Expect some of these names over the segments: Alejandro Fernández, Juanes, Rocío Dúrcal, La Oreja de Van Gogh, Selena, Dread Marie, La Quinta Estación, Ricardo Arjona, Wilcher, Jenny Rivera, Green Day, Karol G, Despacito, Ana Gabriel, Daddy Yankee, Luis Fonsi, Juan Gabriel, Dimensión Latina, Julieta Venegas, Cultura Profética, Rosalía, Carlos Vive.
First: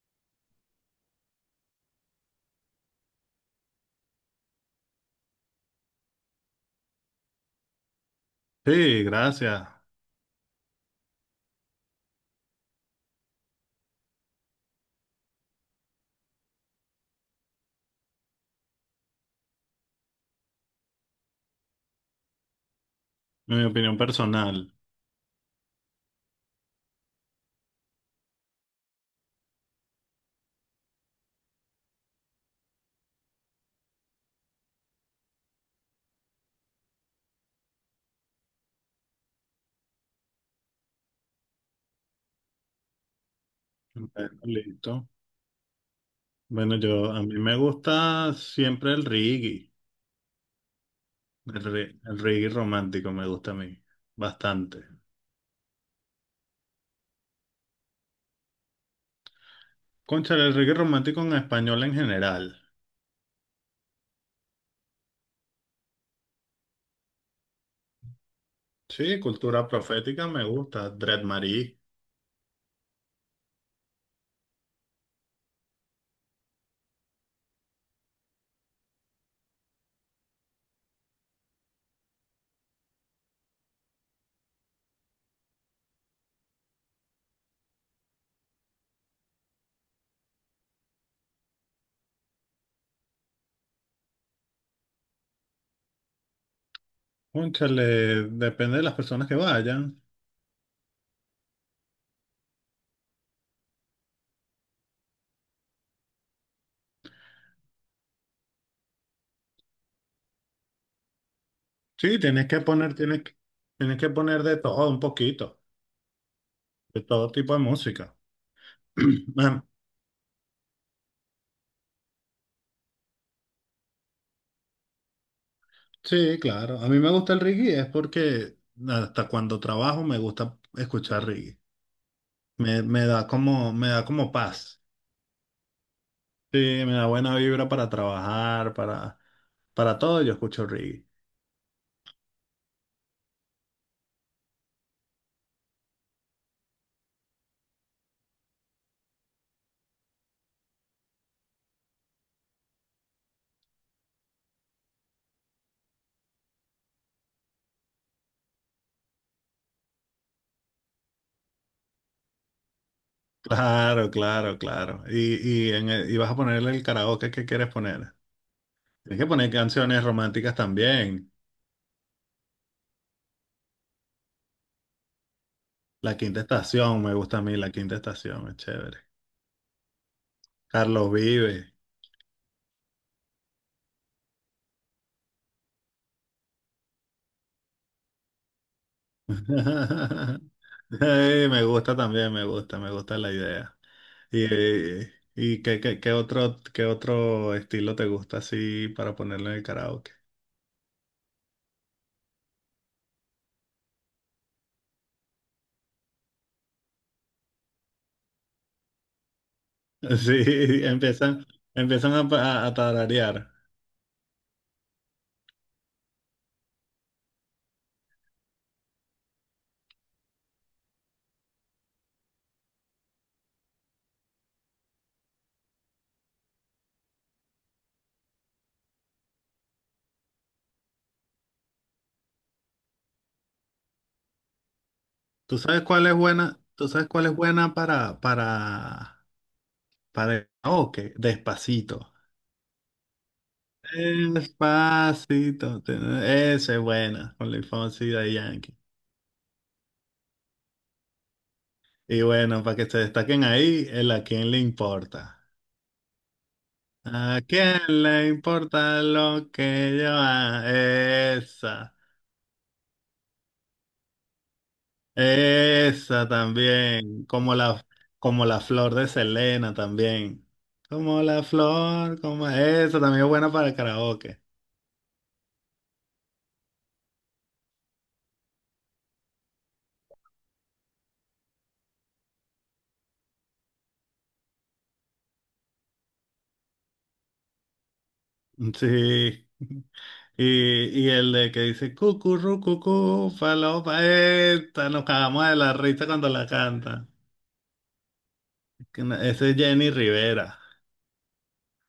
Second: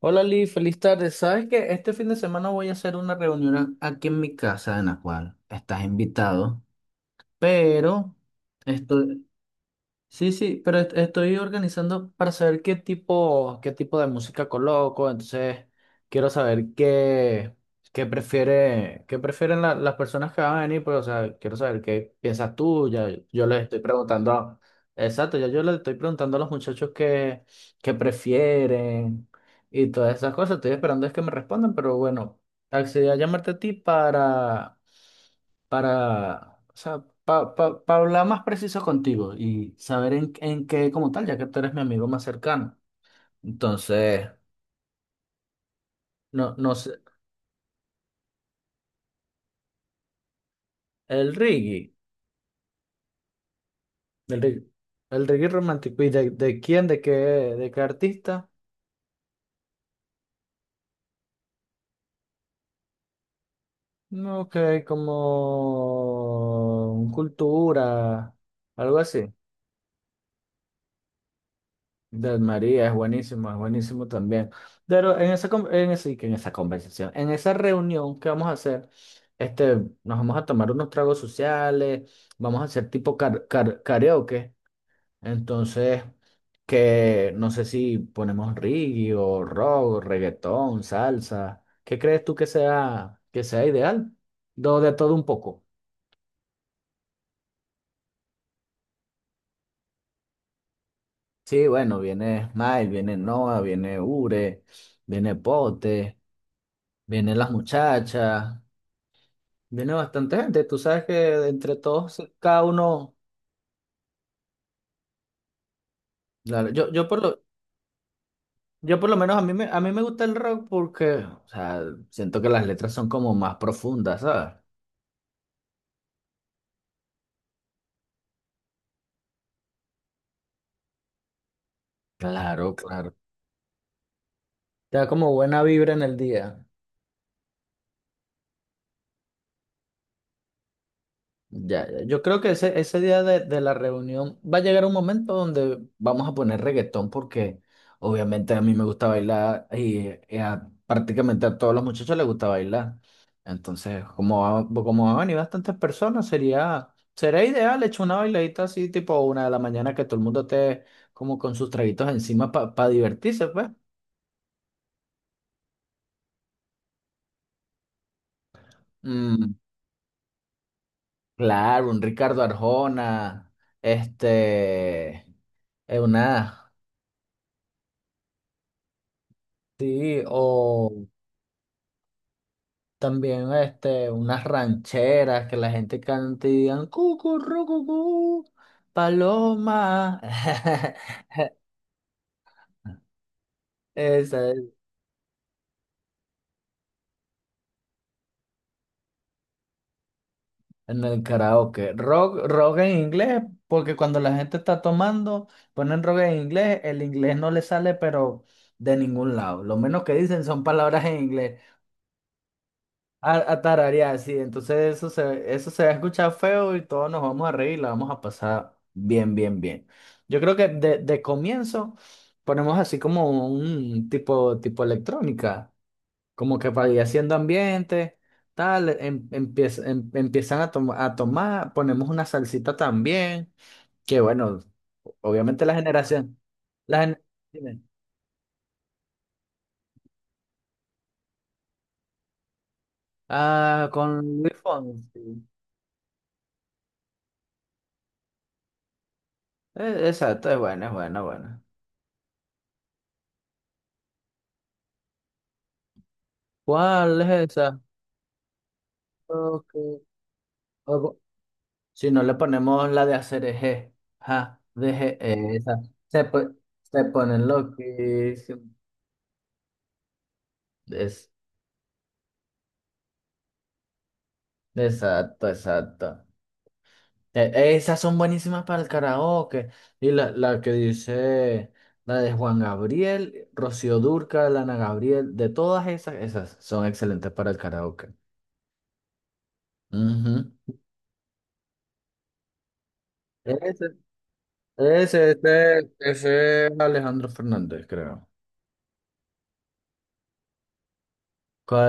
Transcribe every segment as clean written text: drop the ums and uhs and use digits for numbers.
Hola Lee, feliz tarde. Sabes que este fin de semana voy a hacer una reunión aquí en mi casa en la cual estás invitado, pero esto, Sí, gracias. sí, sí, pero estoy organizando para saber qué tipo de música coloco, entonces quiero saber qué prefiere, qué prefieren las personas que van a venir, pues, o sea, quiero saber qué piensas tú, ya yo les Mi estoy opinión preguntando, personal. exacto, ya yo les estoy preguntando a los muchachos qué prefieren y todas esas cosas, estoy esperando es que me respondan, pero bueno, accedí a llamarte a ti para, o sea, para hablar más preciso contigo y saber en qué como tal, ya que tú eres mi amigo más cercano. Entonces, Bueno, listo. no, no Bueno, sé, yo a mí me gusta siempre el reggae, el reggae, el reggae romántico me gusta a mí el reggae, bastante. el reggae romántico, ¿y de quién, de qué artista? Cónchale, el reggae romántico en español en general. No, que como cultura, algo Sí, así. cultura profética me gusta, Dread Marie. Del María, es buenísimo también. Pero en esa conversación, en esa reunión que vamos a hacer, este, nos vamos a tomar unos tragos sociales, vamos a hacer tipo karaoke. Entonces, que no sé si ponemos reggae o rock, o reggaetón, salsa. ¿Qué crees tú que sea ideal? Do de todo un poco. Cónchale, depende de las personas que vayan. Sí, bueno, viene Smile, viene Noah, viene Ure, viene Pote, vienen las muchachas. Viene bastante gente, tú sabes que entre todos, Sí, cada uno, tienes que poner de todo un poquito, claro, de todo tipo de música. yo por lo menos A a mí me gusta el rock porque, o sea, siento que las letras son como más profundas, ¿sabes? sí, claro. A mí me gusta el reggae, es porque hasta cuando trabajo me gusta escuchar reggae. Claro, Me claro. da me da como paz. Te da como buena vibra en el Sí, día. me da buena vibra para trabajar, para todo yo escucho reggae. Ya, ya. Yo creo que ese día de la reunión va a llegar un momento donde vamos a poner reggaetón porque obviamente a mí me gusta bailar y prácticamente a todos los muchachos les gusta bailar. Entonces, como van a venir bastantes personas, sería, sería ideal echar una bailadita así tipo una de la mañana que todo el mundo esté como con sus traguitos encima para divertirse, pues. Claro, claro, claro. Y vas a ponerle el karaoke que quieres poner. Tienes que poner Mm, canciones románticas también. claro, un Ricardo Arjona, este, es La Quinta una... Estación, me gusta a mí La Quinta Estación, es chévere. Sí, o... Carlos Vive. También este, unas rancheras que la gente canta y digan cucurrucucú, paloma. Sí, me gusta también, me gusta la idea. ¿Y, Esa es qué otro estilo te gusta así para ponerlo en el karaoke? en el karaoke. Rock, rock en inglés, porque cuando la gente está tomando, ponen rock en inglés, el inglés no le sale, pero de ningún lado. Lo menos que dicen son Sí, palabras en empiezan, inglés. A tararear. A tararear, sí. Entonces eso se va a escuchar feo y todos nos vamos a reír y la vamos a pasar bien, bien, bien. Yo creo que de comienzo ponemos así como un tipo, tipo electrónica, como que para ir haciendo ambiente, tal, empiezan a tomar, ponemos una salsita también, que bueno, ¿Tú obviamente la sabes cuál es generación, buena? ¿Tú la sabes gen- cuál es buena dime. Para el karaoke? Despacito. Ah, con Luis Fonsi. Despacito. Esa es buena, con Luis Fonsi y Daddy Yankee. Exacto, es buena, buena. Y bueno, para que se destaquen ahí, el a quién le importa. ¿Cuál es ¿A quién esa? le importa lo Ok. que yo O haga? Esa. si no le ponemos la de hacer eje, ja, deje, esa. Se, Esa po- se también, ponen como la loquísimos. flor de Selena también. Como Es, la flor, como esa también es buena para el karaoke. exacto, exacto. Esas son buenísimas para el karaoke. Y la que dice, la de Juan Gabriel, Rocío Dúrcal, Ana Gabriel, de todas esas, esas son excelentes para el karaoke. Sí. Ujú. Y el de que dice cucurru cucú, Ese, falopa, esta, nos cagamos de la risa cuando la ese es canta. Alejandro Fernández, creo. Que no- Ese es Jenny Rivera,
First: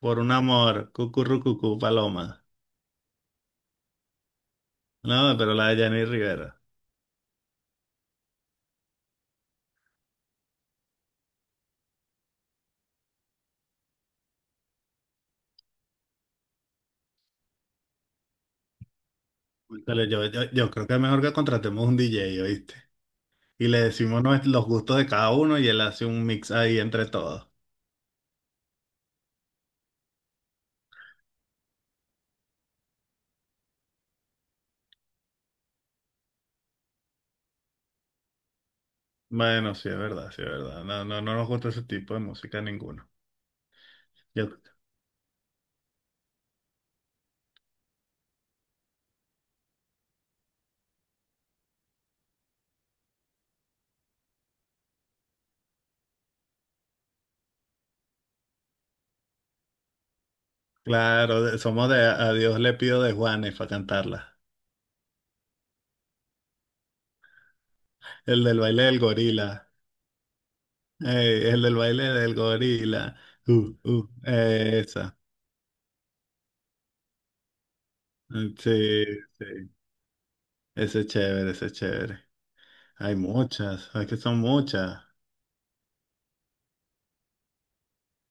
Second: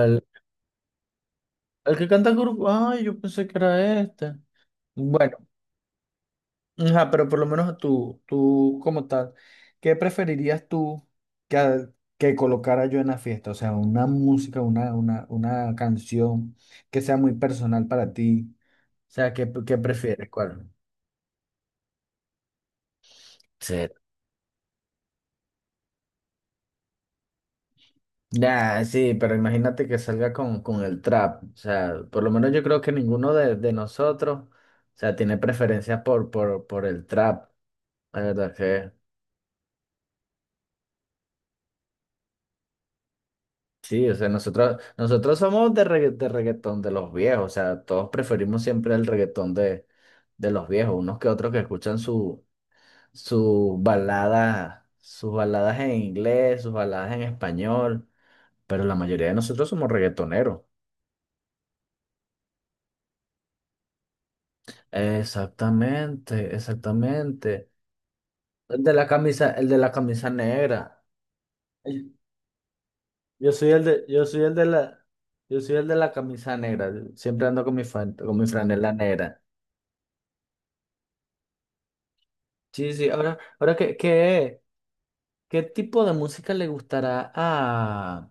por un amor, cucurru cucú, El que paloma. canta grupo. Ay, yo pensé que era este. No, Bueno, pero la de Jenny Rivera. ajá, pero por lo menos a tú como tal, ¿qué preferirías tú que, a- que colocara yo en la fiesta? O sea, una música, una canción que sea muy personal para ti. O sea, ¿qué, qué Cónchale, prefieres? ¿Cuál? yo creo que es mejor que contratemos un DJ, ¿oíste? Y le Sí. decimos los gustos de cada uno y él hace un mix ahí entre todos. Nah, sí, pero imagínate que salga con el trap. O sea, por lo menos yo creo que ninguno de nosotros, o sea, tiene preferencia por el trap. La verdad que. Bueno, sí, es verdad, sí, es verdad. No, no nos gusta ese tipo de música ninguno. Sí, o sea, Yo- nosotros somos de reggaetón de los viejos, o sea, todos preferimos siempre el reggaetón de los viejos, unos que otros que escuchan sus baladas en inglés, sus baladas en español, pero la mayoría de nosotros somos reggaetoneros. claro, somos de A Dios le pido de Juanes para cantarla. Exactamente, exactamente. El del baile del gorila. El de la camisa negra. Ey, el del baile Ay, del gorila. Yo soy el de, yo soy el de la, Esa. yo soy el de la camisa negra. Siempre ando con con mi Mm, franela sí, negra. sí. Ese es chévere, ese es chévere. Sí, sí, Hay ahora muchas, hay que son muchas. qué tipo de música le gustará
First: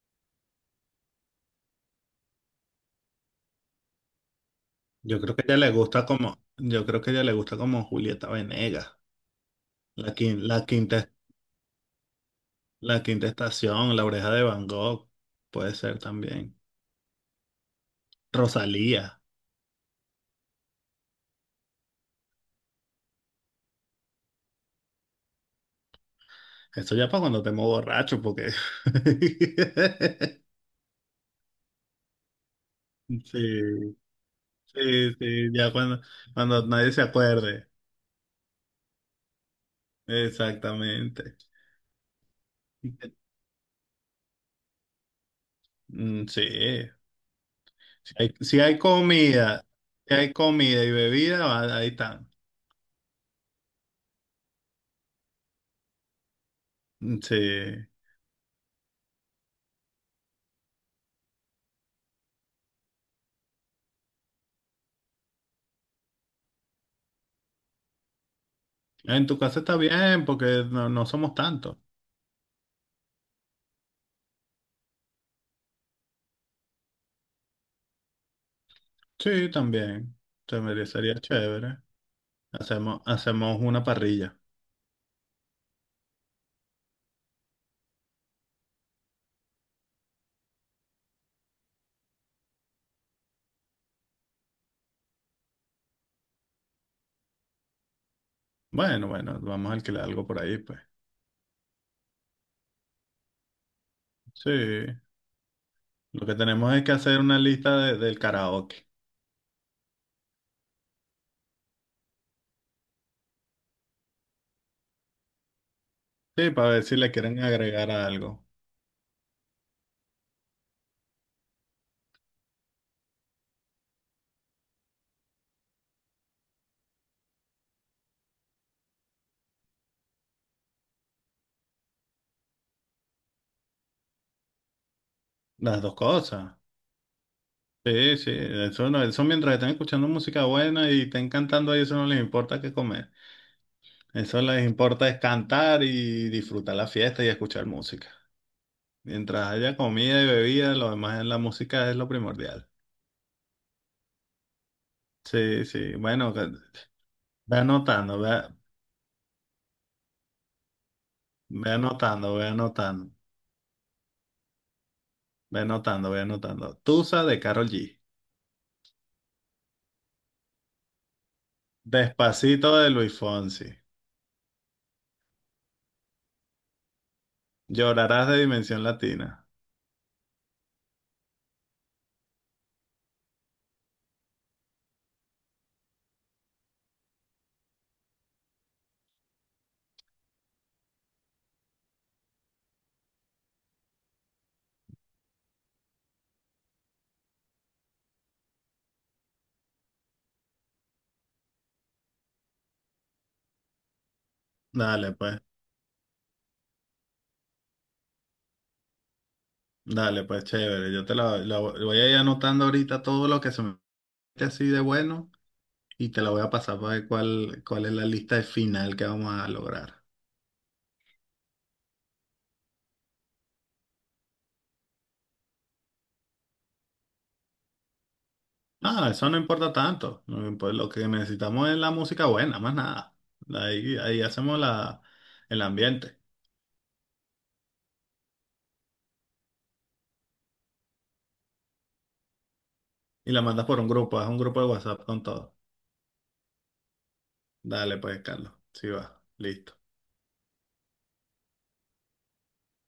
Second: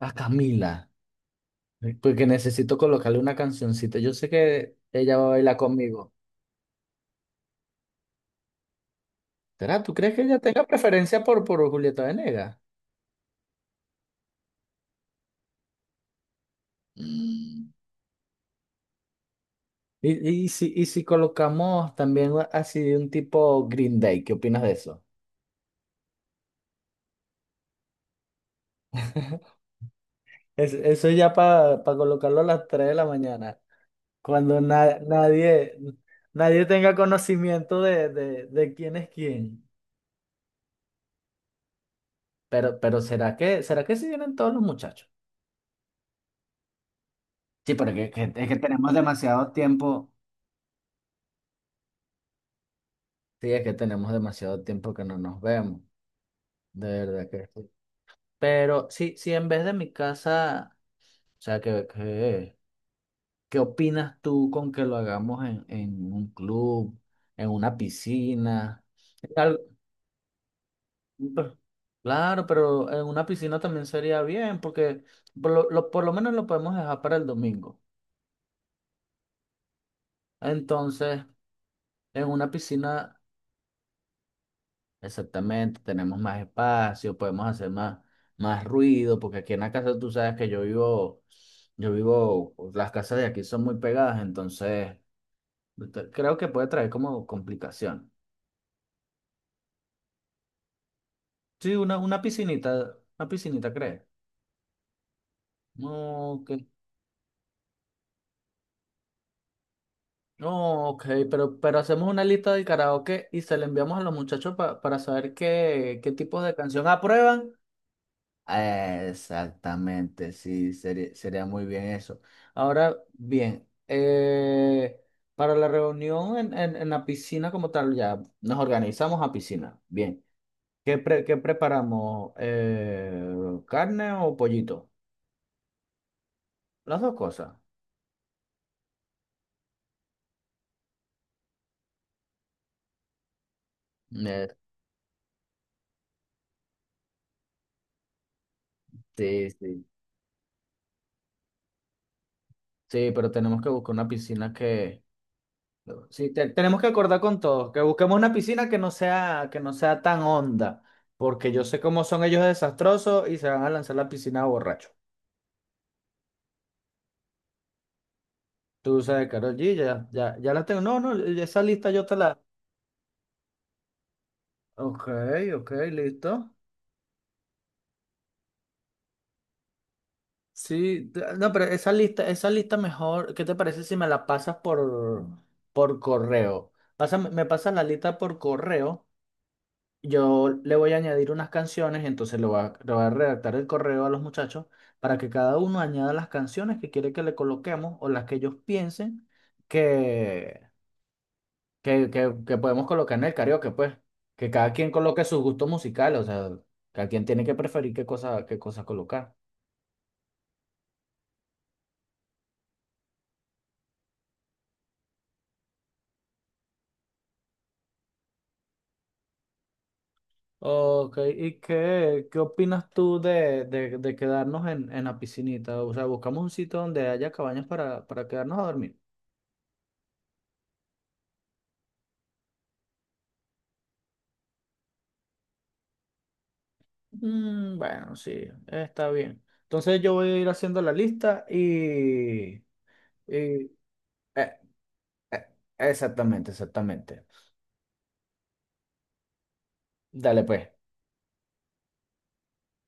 a Camila? Porque necesito colocarle una cancioncita. Yo sé que ella va a bailar conmigo. Yo creo que a ella le gusta como Julieta Venegas. ¿Será? ¿Tú La, crees que ella quin- la tenga quinta preferencia por Julieta Venegas? La Quinta Estación, La Oreja de Van Gogh, puede ser también. Mm. Rosalía. Y si colocamos también así de un tipo Green Day, ¿qué opinas de eso? Eso ya para cuando te muevo borracho, porque... Eso ya para colocarlo a las 3 de la Sí, mañana, cuando sí, sí, ya nadie, cuando, nadie cuando nadie tenga se acuerde. conocimiento de quién es quién. Exactamente. Pero será que si vienen todos los muchachos? Mm, sí, Sí, porque si hay, es que si hay tenemos demasiado comida, tiempo. si hay comida y bebida, ahí están. Sí, es que tenemos demasiado tiempo que no nos vemos, de Mm, verdad que sí. sí. Pero sí, sí, en vez de mi casa, o sea, qué opinas tú con que lo hagamos en un club, en una piscina? En En tu al- casa está bien, porque no, no somos pe- tantos. claro, pero en una piscina también sería bien, porque por lo menos lo podemos dejar para el domingo. Sí, también. Se merecería Entonces, chévere. en una Hacemos, piscina hacemos una parrilla. exactamente, tenemos más espacio, podemos hacer más, más ruido, porque aquí en la casa tú sabes que yo vivo, las casas de aquí son muy pegadas, entonces creo que puede traer como complicación. Bueno, bueno, vamos a alquilar algo por ahí, pues. Sí, una piscinita, ¿crees? Sí, lo No, que ok, tenemos es que hacer una lista del karaoke. no, ok, pero hacemos una lista de karaoke y se la enviamos a los muchachos para saber qué tipo Sí, de para ver canción si le quieren aprueban. agregar algo. Ah, exactamente, sí, sería, sería muy bien eso. Ahora bien, para la reunión en la piscina como tal, ya nos organizamos a piscina. Bien, qué preparamos? ¿Carne o pollito? Las dos cosas. Las dos cosas. Sí, sí, eso no, eso mientras están escuchando música buena y estén cantando ahí, eso no les importa qué comer. Eso Eh, les importa es cantar y disfrutar la fiesta y escuchar música. Mientras sí, haya sí. comida y bebida, lo demás es la música es lo primordial. Sí, pero tenemos que buscar una piscina que Sí, sí, sí, bueno, tenemos que acordar con ve todos, que busquemos anotando, una ve, piscina que no sea tan honda, porque yo ve sé cómo son anotando, ellos ve de anotando. desastrosos y se van a lanzar la piscina borracho. Ve anotando, ve anotando. Tusa de Karol G. Tú sabes, Karol G, ya, ya, ya la tengo. No, no, esa lista yo te la. Despacito de Luis Fonsi. Ok, ok, listo. Llorarás de Dimensión Latina. Sí, no, pero esa lista mejor, ¿qué te parece si me la pasas por correo? Me pasas la lista por correo. Yo le voy a añadir unas canciones, entonces le voy a redactar el correo a los muchachos para que cada uno añada las canciones que quiere que le coloquemos o las que ellos piensen que, que podemos colocar en el karaoke, pues. Que cada quien Dale, coloque pues. sus gustos musicales, o sea, cada quien tiene que preferir qué cosa colocar. Dale, pues, chévere. Yo te la, la vo- voy a ir anotando ahorita todo lo que se me mete así de bueno y te la voy a pasar para ver cuál, cuál es la lista final que vamos a lograr. Ok, ¿y qué opinas tú de quedarnos en la piscinita? O sea, buscamos un sitio donde haya cabañas para quedarnos a dormir. No, eso no importa tanto. No impo- Lo que necesitamos es la música buena, más nada. Ahí, ahí hacemos la, el ambiente. Mm, bueno, sí, está bien. Entonces yo voy a ir haciendo la lista y... Y la mandas y- por un grupo, haz un eh, grupo de WhatsApp con eh, todo. exactamente, exactamente. Dale, pues, Carlos. Sí va. Listo. Dale pues.